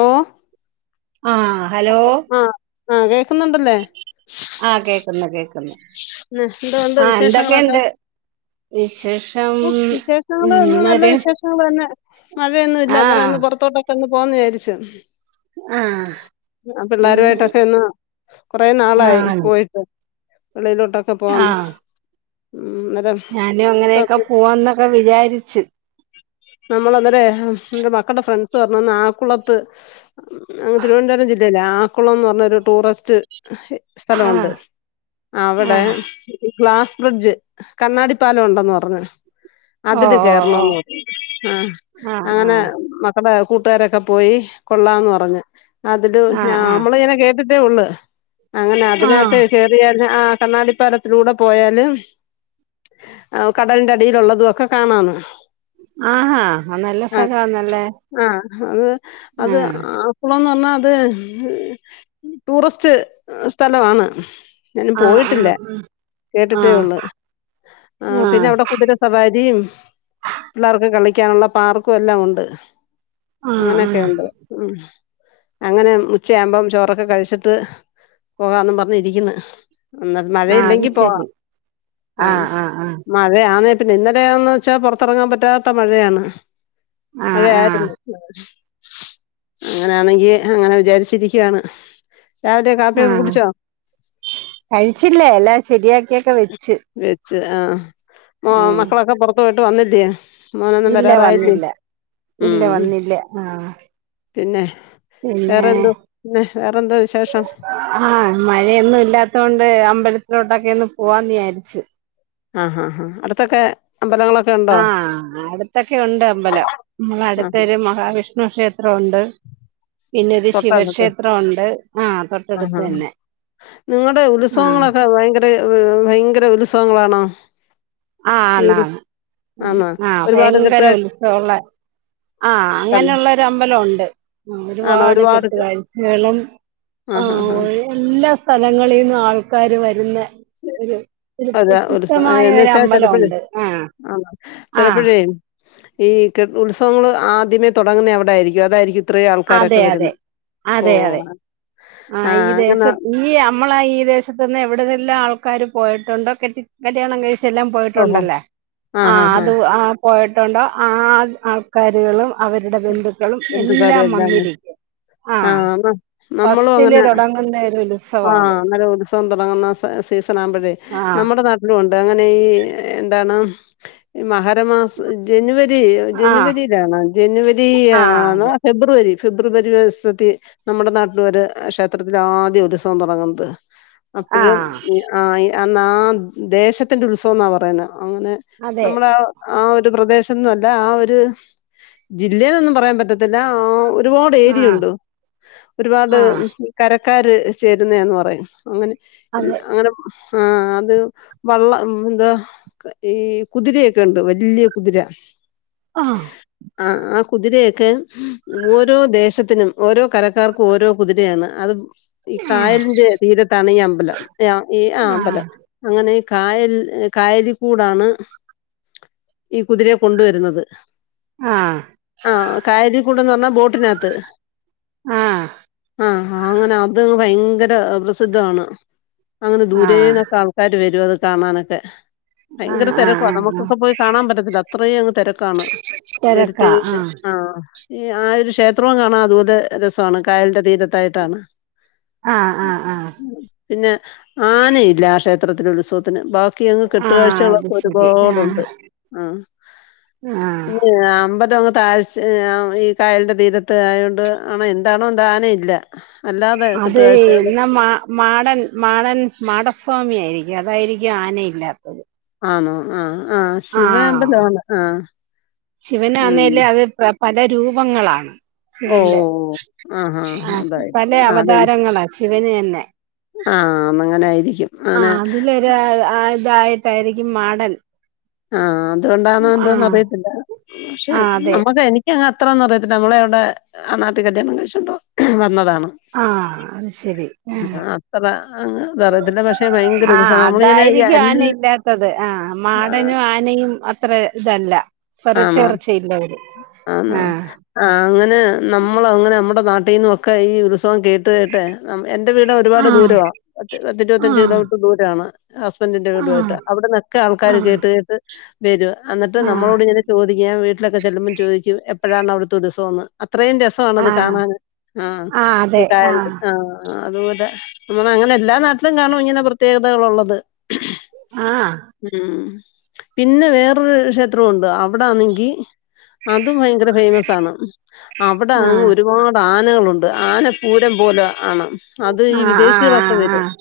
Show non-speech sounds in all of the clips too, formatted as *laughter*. ഓഹ് ആഹ്‌ ഹലോ ആഹ് കേക്കുന്നുണ്ട്ല്ലേ? ആഹ് കേക്കുന്നു കേക്കുന്നു ന്ന്. ന്തുണ്ട് ആഹ് വിശേഷങ്ങളൊക്കെ? എന്തൊക്കെയുണ്ട് വിശേഷം ഔ. ചേട്ട *unintelligible* നല്ല ഇന്നൊരു വിശേഷങ്ങൾ തന്നെ മഴയൊന്നും ഇല്ല അന്നേരം ഒന്ന് ആഹ് പുറത്തോട്ടൊക്കെ ഒന്ന് പോകന്ന് വിചാരിച്ച് ആഹ് ആഹ് ഇന്ന് പിള്ളേരുമായിട്ടൊക്കെ ഒന്ന് കുറെ നാളായി ആഹ് പോയി വെളിയിലോട്ടൊക്കെ പോവാന്ന് ആഹ് ഉം നേരം ഞാനും അങ്ങനെയൊക്കെ പോവാന്നൊക്കെ വിചാരിച്ചു നമ്മള് അന്നേരം ഏഹ് എൻ്റെ മക്കളുടെ ഫ്രണ്ട്സ് പറഞ്ഞന്ന് ആക്കുളത്ത് ഉം അങ്ങ് തിരുവനന്തപുരം ജില്ലല്ലേ ആക്കുളം എന്ന് പറഞ്ഞൊരു ടൂറിസ്റ്റ് ആഹ് സ്ഥലവെണ്ട് അവിടെ ആഹ് ഗ്ലാസ് ബ്രിഡ്ജ് കണ്ണാടി പാലം ഉണ്ടന്ന് പറഞ്ഞ് അതില് ഓഹ് കേറണന്ന് ഓഹ് പറഞ്ഞു ആഹ് ഓഹ് ആഹ് അങ്ങനെ മക്കടെ കൂട്ടുകാരൊക്കെ പോയി കൊള്ളാന്ന് പറഞ്ഞ് അതില് ആഹ് ആഹ് നമ്മള് ഇങ്ങനെ കേട്ടിട്ടേ ഉള്ളു അങ്ങനെ ആഹ് അതിനകത്ത് ആഹ് കേറിയ ന്ന ആ കണ്ണാടിപ്പാലത്തിലൂടെ പോയാല് ഓഹ് കടലിന്റെ അടിയിലുള്ളതുതൊക്കെ കാണാന്ന് ആഹാ അത് നല്ല അഹ് സ്ഥലവാന്നല്ലേ ആഹ് അത് അത് ആഹ് ഇപ്പോളെന്ന് പറഞ്ഞാ അത് ടൂറസ്റ്റ് സ്ഥലംവാന്ന് ഞാനും ആഹ് പോയിട്ടില്ല ആഹ് കേട്ടിട്ടേ ആഹ് ഉള്ളു ആഹ് പിന്നെ അവിടെ കുതിര സവാരിയും പിള്ളേർക്ക് കളിക്കാനുള്ള പാർക്കും എല്ലാം ഉണ്ട് ആഹ് അങ്ങനെയൊക്കെ ആഹ് ഉണ്ട് ഉം അങ്ങനെ ഉച്ചയാവുമ്പം ചോറൊക്കെ കഴിച്ചിട്ട് പോകാന്ന് പറഞ്ഞിരിക്കുന്നു ന്നേരം ആഹ് അത് മഴയില്ലെങ്കി പോവാം ശരി ആ ആഹ് ആഹ് ആഹ് മഴയാന്ന് പിന്നെ ഇന്നലെയന്ന് വെച്ചാൽ പുറത്തിറങ്ങാൻ പറ്റാത്ത മഴയാന്ന് മഴ ആഹ് ആഹ് ആയിരുന്നു അങ്ങനെയാണെങ്കി അങ്ങനെ വിചാരിച്ചിരിക്കുവാണ് രാവിലെ കാപ്പി ആഹ് കുടിച്ചോ കഴിച്ചില്ലേ എല്ലാം ശരിയാക്കിയൊക്കെ വെച്ച് വെച്ച് ആഹ് മോ ഉം മക്കളൊക്കെ പൊറത്തു പോയിട്ട് വന്നില്ലേ മോനൊന്നും ഇല്ല വരാറായില്ലേ വന്നില്ല ഇല്ല ഉം വന്നില്ലേ ആഹ് പിന്നെ പിന്നെ വേറെന്തോ പിന്നെ വേറെന്തോ വിശേഷം ആഹ് മഴയൊന്നും ഇല്ലാത്ത കൊണ്ട് അമ്പലത്തിലോട്ടൊക്കെ ഒന്ന് പോവാന്ന് വിചാരിച്ചു ആഹ് ആഹ് ആഹ് അടുത്തൊക്കെ അമ്പലങ്ങളൊക്കെ ഉണ്ടോ ആഹ് അടുത്തൊക്കെ ഉണ്ട് അമ്പലം നമ്മള് ആഹ് ഹാ അടുത്തൊരു മഹാവിഷ്ണു ക്ഷേത്രം ഉണ്ട് പിന്നെ ഒരു തൊട്ടടുത്ത് ശിവക്ഷേത്രം ഉണ്ട് ആഹ് ആഹ് തൊട്ടടുത്ത് ഹാ തന്നെ നിങ്ങളുടെ ആഹ് ഉത്സവങ്ങളൊക്കെ ഭയങ്കര ഭയങ്കര ഉത്സവങ്ങളാണോ ആഹ് ഈ ആന്നാ ഒരു നാന്ന് ഉം ആന്നോ ആഹ് ഒരുപാട് ഭയങ്കര കെട്ടുകാര് ഉത്സവള്ള ആഹ് അങ്ങനുള ഒരു അമ്പലം ഉണ്ട് ആ ഒരുപാട് കെട്ടുകാഴ്ചകളും ആ ആഹ് ഹാ ഹാ ഒരേ എല്ലാ സ്ഥലങ്ങളിന്നും ആൾക്കാര് വരുന്ന ഒരു അതെ ഒരു സ ഒരുപ്രസിദ്ധമായ എന്ന് ഒര വെച്ചാ മ്പലം ചെലപ്പഴേ ഉണ്ട് ആഹ് ആഹ് ഉം ഈ കേ ഉത്സവങ്ങള് ആദ്യമേ തുടങ്ങുന്ന അവിടെയായിരിക്കും അതായിരിക്കും ഇത്രയും ആൾക്കാരൊക്കെ അതെ വരുന്ന ഓ ആ ഈ ദേശത്ത് ഈ അ നമ്മള ഈദേശത്തു നിന്ന് എവിടന്നെല്ലാം ആൾക്കാര് പോയിട്ടുണ്ടോ കെട്ടി കല്യാണം കഴിച്ച് ഓഹോ! എല്ലാംപോയിട്ടുണ്ടല്ലേ ആ ഹാ ആഹ് ഹാ. അത് ആഹ് പോയിട്ടുണ്ടോ ആ ആൾക്കാരുകള് അവരുടെ ബന്ധുക്കളും എല്ലാം വന്നിരിക്കും ആഹ് അം ഫസ്റ്റിലെ തുടങ്ങുന്ന ഒരു ഉത്സവാത് ത്‌സവം തുടങ്ങുന്ന സ സീസൺ ആകുമ്പോഴേ ആഹ് നമ്മുടെ നാട്ടിലും ഉണ്ട് അങ്ങനെ ഈ ഏഹ് എന്താണ് മകരമാസ് ജനുവരി ആഹ് ജനുവരിയിലാണോ ജനുവരി ആഹ് ആന്ന് അതെ ഫെബ്രുവരി ഫെബ്രുവരി വസത്തി നമ്മുടെ നാട്ടില് ഒര് അ് ക്ഷേത്രത്തില് ആദ്യം ഒരുൽസവം. തുടങ്ങുന്നത് അപ്പഴും ആഹ് *unintelligible* ന്നാ ദേശത്തിന്റെ ഉത്സവം ന്നാ പറയുന്നെ *unintelligible* അതെ നമ്മളെ ആ ഒരു പ്രദേശന്നും അല്ല ആ ഒരു ജില്ലേ ന്നും പറയാൻ പറ്റത്തില്ല ഒരുപാട് ആഹ് ഏരിയുണ്ട്. ഒരുപാട് ആഹ് കരക്കാര് ചേരുന്ന ന്ന് പറയും അങ്ങനെ. അതെ *unintelligible* അങ്ങനെ ആ അത് വള്ളം ന്താ ഈ കുതിരയൊക്കെ ണ്ട് വല്ല്യ കുതിര. ആഹ് ആ ആ കുതിരയൊക്കെ ഓരോ ദേശത്തിനും ഓരോ കരക്കാർക്കു ഓരോ കുതിരയാണ് അത് ഈ കായൽന്റെ തീരത്താണ് ഈ അമ്പലം *unintelligible* ഈ ആ ആഹ് അമ്പലം. അങ്ങനെ കായൽ കായലിക്കൂടാണ് ഈ കുതിരയെ കൊണ്ടുവരുന്നത്. ആഹ് ആ കായലികൂടന്ന് പറഞ്ഞാ ബോട്ടിനകത്ത്. ആഹ് ആ അങ്ങനെ അത് ഭയങ്കര പ്രസിദ്ധാണ്. അങ്ങനെ ആഹ് ദൂരേന്നൊക്കെ ആൾക്കാര് വരും അത് കാണാനൊക്കെ. ഭയങ്കര ആഹ് തെരക്കുവാ ആഹ് ആഹ് നമുക്കൊക്കെ പോയി കാണാൻ പറ്റത്തില്ല അത്രയും അങ്ങ് തെരക്കാണ്. *unintelligible* ആഹ് ഈ ആ രു ക്ഷേത്രവും കാണാൻ *unintelligible* ത് രസാണ് കായലിന്റെ തീരത്തായിട്ടാണ്. ആഹ് ആഹ് ആഹ് പിന്നെ ആനയില്ല ക്ഷേത്രത്തിന് ഉത്സവത്തിന് ബാ ക്കി അങ്ങ് ആഹ് അത് കെട്ടുകാഴ്ചകളൊക്കെ ശരി ആഹ് ഒരുപാടുണ്ട് ആഹ്. ആഹ് *unintelligible* അമ്പലം അങ്ങ് താഴ്ച ഈ കായലിന്റെ തീരത്ത് ആയോണ്ട് ആ എന്താണോ ദാന ഇല്ല അതെയ് നമാ മാടൻ മാടൻ മാടസ്വാമി ആയിരിക്കും അതായിരിക്കും ആനയില്ലാത്തത് ആണോ ആ ആ ആഹ് ശിവമ്പലാണ് ആ ഉം ശിവനാന്നേല് അത് പ പല രൂപങ്ങളാണ് ഓ ശിവന്റെ ഓ ആ ഹാ ആ പല അതായിരിക്കും ആ അതെ അവതാരങ്ങളാ ശിവന് തന്നെ ആ ന്നങ്ങനെ ആയിരിക്കും *unintelligible* *unintelligible* അതായിട്ടായിരിക്കും മാടൻ ആ ആഹ് അതുകൊണ്ടാണന്തോന്നറിയത്തില്ല പക്ഷെ ആഹ് അതെ നമ്മക്ക് എനി കങ്ങ് അത്രന്നും അറിയത്തി്ല്ല നമ്മളെ അവിടെ ആ നാട്ട് കല്യാണം കഴിച്ചിണ്ടോ വന്നതാണ് ആ അത് ശരി ആ അത്ര അങ്ങ് ഇതറിയത്തില്ല. പക്ഷേ ഭയങ്കര ആ ഉത്സാഹം. നമ്മളിങ്ങനെ ഈ അതായിരിക്കും ആന എല്ലാ ഇല്ലാ ത്തത് ആ മാടനും ആനയും അത്ര ഇതല്ല *unintelligible* ആണോ? ച്ചേർച്ചയില്ലവര് ആണോ? ആ ആ അങ്ങനെ നമ്മള് അങ്ങനെ നമ്മടെ നാട്ടീന്നൊക്കെ ഈ ഉത്സവം കേ *unintelligible* എന്റെ വീട് ഒരുപാട് ആഹ് ദൂരവാ പത്തി ഇരുപത്തഞ്ച് കിലോമീറ്റർ ദൂരമാണ് ഹസ്ബൻഡിന്റെ വീടുവായിട്ട് ആഹ് അവിടന്നൊക്കെ ആൾക്കാര് ആഹ് കേട്ട് കേട്ട് വരും എന്നിട്ട് നം ആഹ് ആഹ് നമ്മളോട്ങ്ങനെ ചോദിക്ക വീട്ടിലൊക്കെ ചെല്ലുമ്പോ ചോയിക്യും എപ്പഴാണ് അവിട്ത്തെ ഉത്സവംന്ന് അത്രയും രസ് *unintelligible* ണത് ആഹ് കാണാൻ ആ ആഹ് അതെ ആഹ് ആ അതുപോലെ നമ്മളങ്ങനെ എല്ലാ നാട്ടിലും കാണും ഇങ്ങനെ പ്രത്യേകതകളു ള്ളത് ആ ഉം പിന്നെ വേറൊരു ക്ഷേത്രം ഉണ്ട് അവിടാണെങ്കി അതും ഭയങ്കര ഫേമസ് ആണ് അവിടെങ് ആഹ് ഒരുപാട് ആനകളുണ്ട് ആനപ്പൂരം പോലെ ആണ് അത് ഈ ആഹ് വിദേശികളൊക്കെ ആഹ് വരും ആഹ്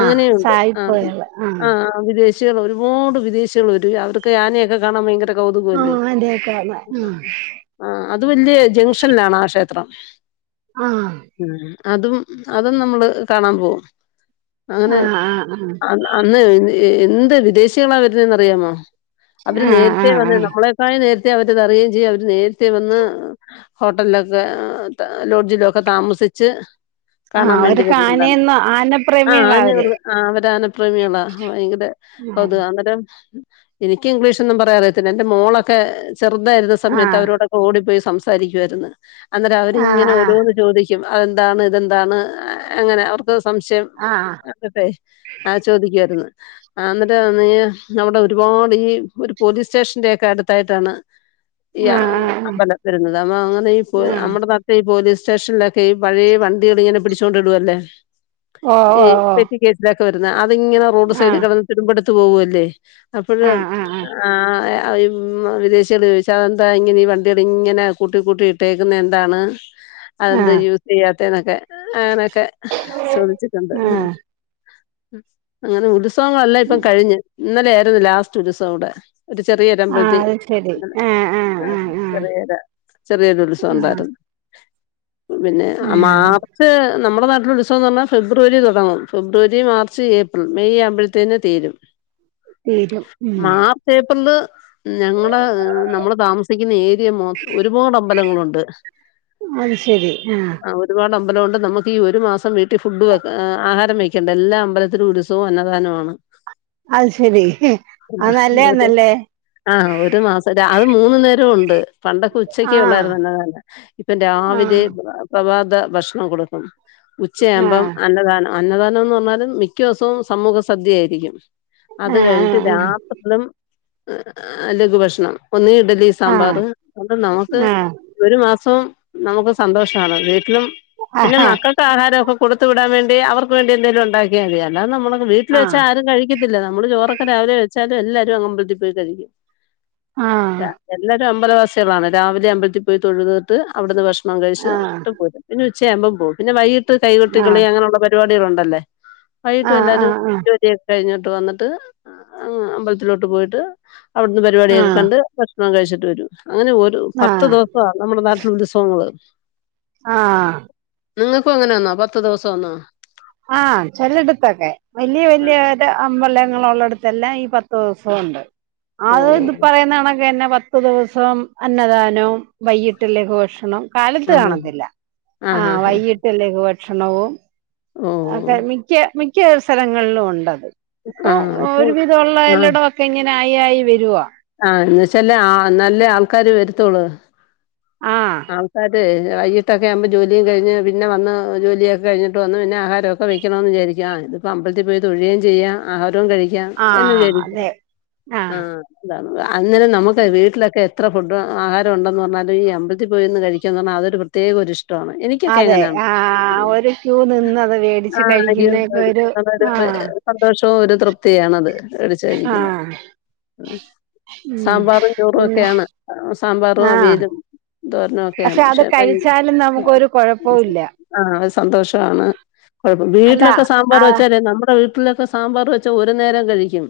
അങ്ങനെയുണ്ട് ആ ആ ആ വിദേശികൾ ഒരുപാട് വിദേശികൾ വരും അവർക്ക് ആനയൊക്കെ കാണാൻ ഭയങ്കര കൗതുകോല്ലെ ആഹ് അതെയൊക്കെ ആഹ് ആ അത് വല്യ ജംഗ്ഷനിലാണാ ക്ഷേത്രം? ആഹ് അതും അതും നമ്മള് കാണാൻ പോകും അങ്ങനെ ആഹ് ആഹ് ഇന്ന് എന്ത് വിദേശികളാ വെരുന്നേന്നറിയാമോ അവര് ആഹ് നേരത്തെ ആഹ് വന്ന് ആഹ് നമ്മളെക്കായി നേരത്തെ അവരിതറിയേം ചെയ്യും അവര് നേരത്തെ വന്ന് ഹോട്ടലിലൊക്കെ ലോഡ്ജിലുവെക്കെ താമസിച്ച് ആഹ് കാണാൻ വേണ്ടി അവർക്ക് വെരുന്നതാണ്. ആനയെന്ന് ആഹ് ആനപ്രേമികളാ അവര് *unintelligible* അവരാ *unintelligible* ഭയങ്കര കൊതുകാ അന്നരം എനിക്ക് ഇംഗ്ലീഷൊന്നും പറയാറിയത്തില്ല എന്റെ മോളൊക്കെ ചെർതായിരുന്ന സമയത്ത് ആഹ് അവരോടൊക്കെ ഓടിപ്പോയി സംസാരിക്കുവാര്ന്ന് അന്നരം ആഹ് അവരിങ്ങനെ ആഹ് ഓരോന്ന് ചോദിക്കും അതെന്താണ് ഇതെന്താണ് എങ്ങനെ അവർക്ക് സംശയം ആഹ് *unintelligible* ആ ചോദിക്കുവാരുന്നു ആന്നെരവാന്നെങ്കി അവിടെ ഒരുപാട് ഈ ഒരു പോലീസ് സ്റ്റേഷന്റെ ഒക്കെ അടുത്തായിട്ടാണ് *inaudible* ഈ ആഹ് *unintelligible* രുന്നത് അപ്പ അങ്ങനെ ഈ പോ ആഹ് നമ്മടെ നാട്ടിൽ പ്പയീ പോലീസ് സ്റ്റേഷനിലൊക്കെ ഈ പഴേ വണ്ടികളിങ്ങനെ പിടിച്ചോണ്ടിടുവല്ലേ ഓഹ് ഈ ഓഹ് പെറ്റി കേസിലൊക്കെ വെര്ന്ന അതിങ്ങനെ റോഡ് ഓഹ് സൈഡി കെടന്ന് തുരുമ്പെടുത്ത് പോവ്വല്ലേ അപ്പഴ് ആഹ് ആഹ് ആഹ് ആഹ് *unintelligible* വിദേശികള് ചോദിച്ച് അതെന്താ ഇങ്ങനെ ഈ വണ്ടികളിങ്ങനെ കൂട്ടി കൂട്ടി ഇട്ടേക്കുന്നയെന്താണെന്ന്? *inaudible* അതെന്ത് യൂസ് ചെയ്യാത്തേന്നെക്കെ അങ്ങനക്കെ ചോദിച്ചിട്ടുണ്ട് ആഹ് ആഹ് അങ്ങനെ ഉത്സവങ്ങളെല്ലാം ഇപ്പം കഴിഞ്ഞ് ഇന്നലെയാരുന്നു ലാസ്റ്റ് ഉത്സവവ്ടെ ഒരു ചെറിയൊരമ്പല്തി *inaudible* ആഹ് ചെറിയൊര ചെറിയൊരുത്സവം ആഹ് ഒണ്ടാര്ന്നു പിന്നെ ഉം മാർച്ച് നമ്മുടെ നാട്ടിലുത്സവംന്ന് പറഞ്ഞാ ഫെബ്രുവരി തൊടങ്ങും ഫെ ബ്രുവരി മാർച്ച് ഏപ്രിൽ മെയ് ആമ്പഴത്തേന് തീരും വെരും ഉം പേപ്പറില് ഞങ്ങള് നമ്മള് താമസി സിക്കുന്നേരിയ മൊ ഒരുപാടമ്പലങ്ങളൊണ്ട് അത് ശരി ആഹ് ഒരുപാടമ്പലോണ്ട് നമുക്ക് ഈ ഒരു മാസം വീട്ടിൽ ഫുഡ് വെ ആഹാരം വെക്ക ക്കെണ്ട എല്ലാ അമ്പലത്തിലുൽസവോ അന്നദാനോവാണ് അത് ശെരി അ നല്ലയാന്നല്ലേ ആഹ് ഒരു മാസം രാ അത് മൂന്നു നേരോ ഒണ്ട്. പണ്ടൊക്കെ ഉച്ചക്കെ ആഹ് ഒള്ളാര്ന്നല്ലോ ഇപ്പം രാവിലെ ആഹ് പ്രഭാത ഭക്ഷണം കൊടുക്കും ഉച്ചയാമ്പം ആഹ് അന്നദാനം അന്നദാനം *unintelligible* മിക്കെസോം സമൂഹ സദ്യയായിരിക്കും അത് ആഹ് കഴഞ്ഞിട്ട് രാ തും ലഘുഭക്ഷണം ഒന്ന് ഇഡ്ലി സാ ആഹ് സാമ്പാറ് അണ്ട് നമുക്ക് ആഹ് ഒരു മാസവും നമുക്ക് സന്തോഷാണ് വീട്ടിലും പിന്നെ ആഹ് മക്കക്ക് ആഹാരൊക്കെ കൊടുത്ത് വിടാൻ വേണ്ടി അവർക്ക് വേണ്ടി എന്തേലും ഒണ്ടാക്കിയാ മതി അല്ലാതമ്മള് വീട്ടില് ആഹ് വെച്ചാ ആരും കഴിക്കത്തില്ല നമ്മള് ചോറൊക്കെ രാവിലെ വെച്ചാലും എല്ലാരുവങ്ങമ്പലത്തി പോയി കഴിക്കും ആഹ് ആഹ് ആഹ് ല്ല എല്ലാരും അമ്പലവാസികളാണ് രാവിലെ അമ്പലത്തി പോയി തൊഴുത്ട്ട് അവിടുന്ന് ഭക്ഷ ണം കഴിച്ച് ട്ട് പോരും പിന്നുച്ചയാമ്പം പോവും പിന്നെ വൈയിട്ട് ആഹ് കൈകൊട്ടിക്കളി അങ്ങനൊള്ള പരിപാടികളൊണ്ടെല്ലേ വൈകിട്ടു ആഹ് ആഹ് എല്ലാരും ആഹ് ജോലി കഴിഞ്ഞോട്ട് വന്നിട്ട് അങ് അമ്പലത്തിലോട്ട് പോയിട്ട് അവിടുന്ന് പരിപാടിയൊക്കെ കണ്ട് ഭക്ഷണം കഴിച്ചിട്ട് വരും അങ്ങനെ ഒരു ആഹ് പത്ത് ആഹ് ദിവസം *unintelligible* നമ്മുടെ നാട്ടിലുൽസോങ്ങള് ആഹ് നിങ്ങക്കും അങ്ങനാന്നോ പത്ത് ദെവസം ആന്നോ ആഹ് ചെലട്ത്തെക്കെ വല്യ വല്യ ഒര് അമ്പലങ്ങളൊള്ളടുത്ത് തെല്ലാം ഈ പത്തെവസോണ്ട് ഓ അത് ഇപ്പറയുണക്കന്നെ ക്കൊരൂസം അന്നദാനവും വൈകിട്ട് ലഘുഭഷണം കാലത്ത് ആ കാണത്തില്ല ആ ഹാ ആഹ് ഹാ വൈകിട്ട്ല്ലേക്ക് ഭക്ഷണവും ഓ ഒക്കെ മിക്ക മിക്ക അവസരങ്ങളിലും ഉണ്ടത് ആ ഇപ്പൊ ഇപ്പൊ ഒരു വിധമുള്ള എല്ലട ക്കെ ഇങ്ങനെ ആയി ആയി വരുവാ ആഹ് എന്ന ച്ചല് ആഹ് നല്ല ആൾക്കാര് വരുത്തോളൂ ആഹ് ആൾ *unintelligible* അയ്യ് ക്കക്കെ ആവ്മ്പോ ജോലിയ് കഴിഞ് പിന്നെ വന്ന് ജോലിയൊക്കെ കിഞ്ഞിട്ട് വ ന്ന് പിന്നെ ആഹാരൊക്കെ വയ്ക്കണോന്ന് വിചാരിക്കും ആഹ് ത് പ്പ അമ്പലത്തിൽ പോയി തൊയേം ചെയ്യാം, ആഹാരോം കഴിക്കാം ആഹ് എന്ന്ചാരിക്കും. അതെ ആഹ് ന്താന്ന് അങ്ങനെ നമുക്ക് വീട്ടിലൊക്കെ എത്ര ഫുഡ് ആഹാരം ഉണ്ടെന്ന് പറഞ്ഞാലും ഈ അമ്പല്ത്തി *unintelligible* പോന്ന് കഴിക്ക അതൊരു പ്രത്യക ഇഷ് എനിക്കൊക്കെ അതെ എങ്ങനെയാണ് ആഹ് ഒരു ക്യൂ നിന്നത് മേടിച്ച് ആഹ് കഴിക്കുന്നതൊക്കെ *unintelligible* ഒരു ആഹ് സന്തോഷവും ഒരു തൃപ്തിയണ അത് എടിച്ചരിക്കുന്നത് ആഹ് ആഹ് ഉം സാമ്പാറും ചോറും പിന്നെ ഒക്കെയാണ് ആഹ് സാമ്പാറും ആഹ് അവിയലും ദോരണൊക്കെയാണ് അത് പക്ഷെ കഴിച്ചാലും നമുക്കൊരു *unintelligible* കുഴപ്പവുമില്ല ആഹ് സന്തോഷാണ് കുഴപ്പം അല്ല വീട്ടിലൊക്കെ സാമ്പാർ ആ വെച്ചാലേ നമ്മുടെ വീട്ടിലൊക്കെ സാമ്പാർ വെച്ചാ ഒരു നേരം കഴിക്കും.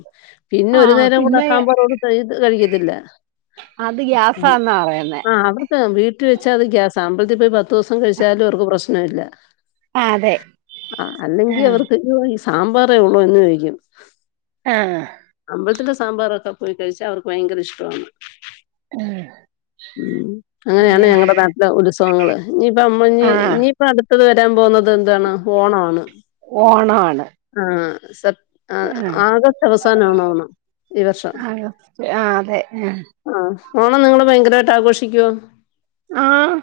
പിന്നെ ഒരു ആഹ് നേരം കൂടെ ആ പിന്നെ സാമ്പാർ *unintelligible* കഴിക്കത്തില്ല അത് ഗ്യാസന്നാ പറയുന്നേ ആഹ് അവർക്ക് വീട്ടിൽ വെച്ചാ അത് ഗ്യാസ ആമ്പലത്തി പോയി പത്ത് ദിവസം കഴിച്ചാലും അവർക്ക് പ്രശ്നം ഇല്ല ആഹ് അതെ ആഹ് അല്ലെങ്കി ആഹ് അവർക്ക് ഈ സാമ്പാറേ ഉള്ളു എന്ന് ചോയ്ക്കും ആഹ് അമ്പലത്തി സാമ്പാറൊക്കെ പോയി കഴിച്ചാ അവർക്ക് ഭയങ്കര ഇഷ്ട്ടാണ് ഉമ് അങ്ങനെയാണ് ഞങ്ങളുടെ നാട്ടിലെ ഉത്സവങ്ങങ്ങള്. ഇനിയിപ്പ അമ്മ ഞ് ആഹ് ഇഞ് ഇപ്പ അടുത്തത് വരാൻ പോകുന്നത് എന്താണ് ഓണമാണ് ഓണാണ് ആഹ് സത് ആഹ് ആഗസ്റ്റ് അവസാന ആണ ആണം ഈ വർഷം ആഗസ്റ്റ് ആഹ് അതെ ആഹ് ഓൺ വന്ന നിങ്ങള് ഭയങ്കരാട്ട് ആഘോഷിക്ക്യോ ആഹ്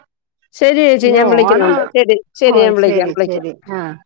ശരിയേച്ചി പിന്നെ ഞാൻ ഓണം വിളിക്കുന്നുണ്ട് ശരി ശരി ഓ ഞാൻ വിളിക്കാം വിളിക്കാം ശരി ആഹ്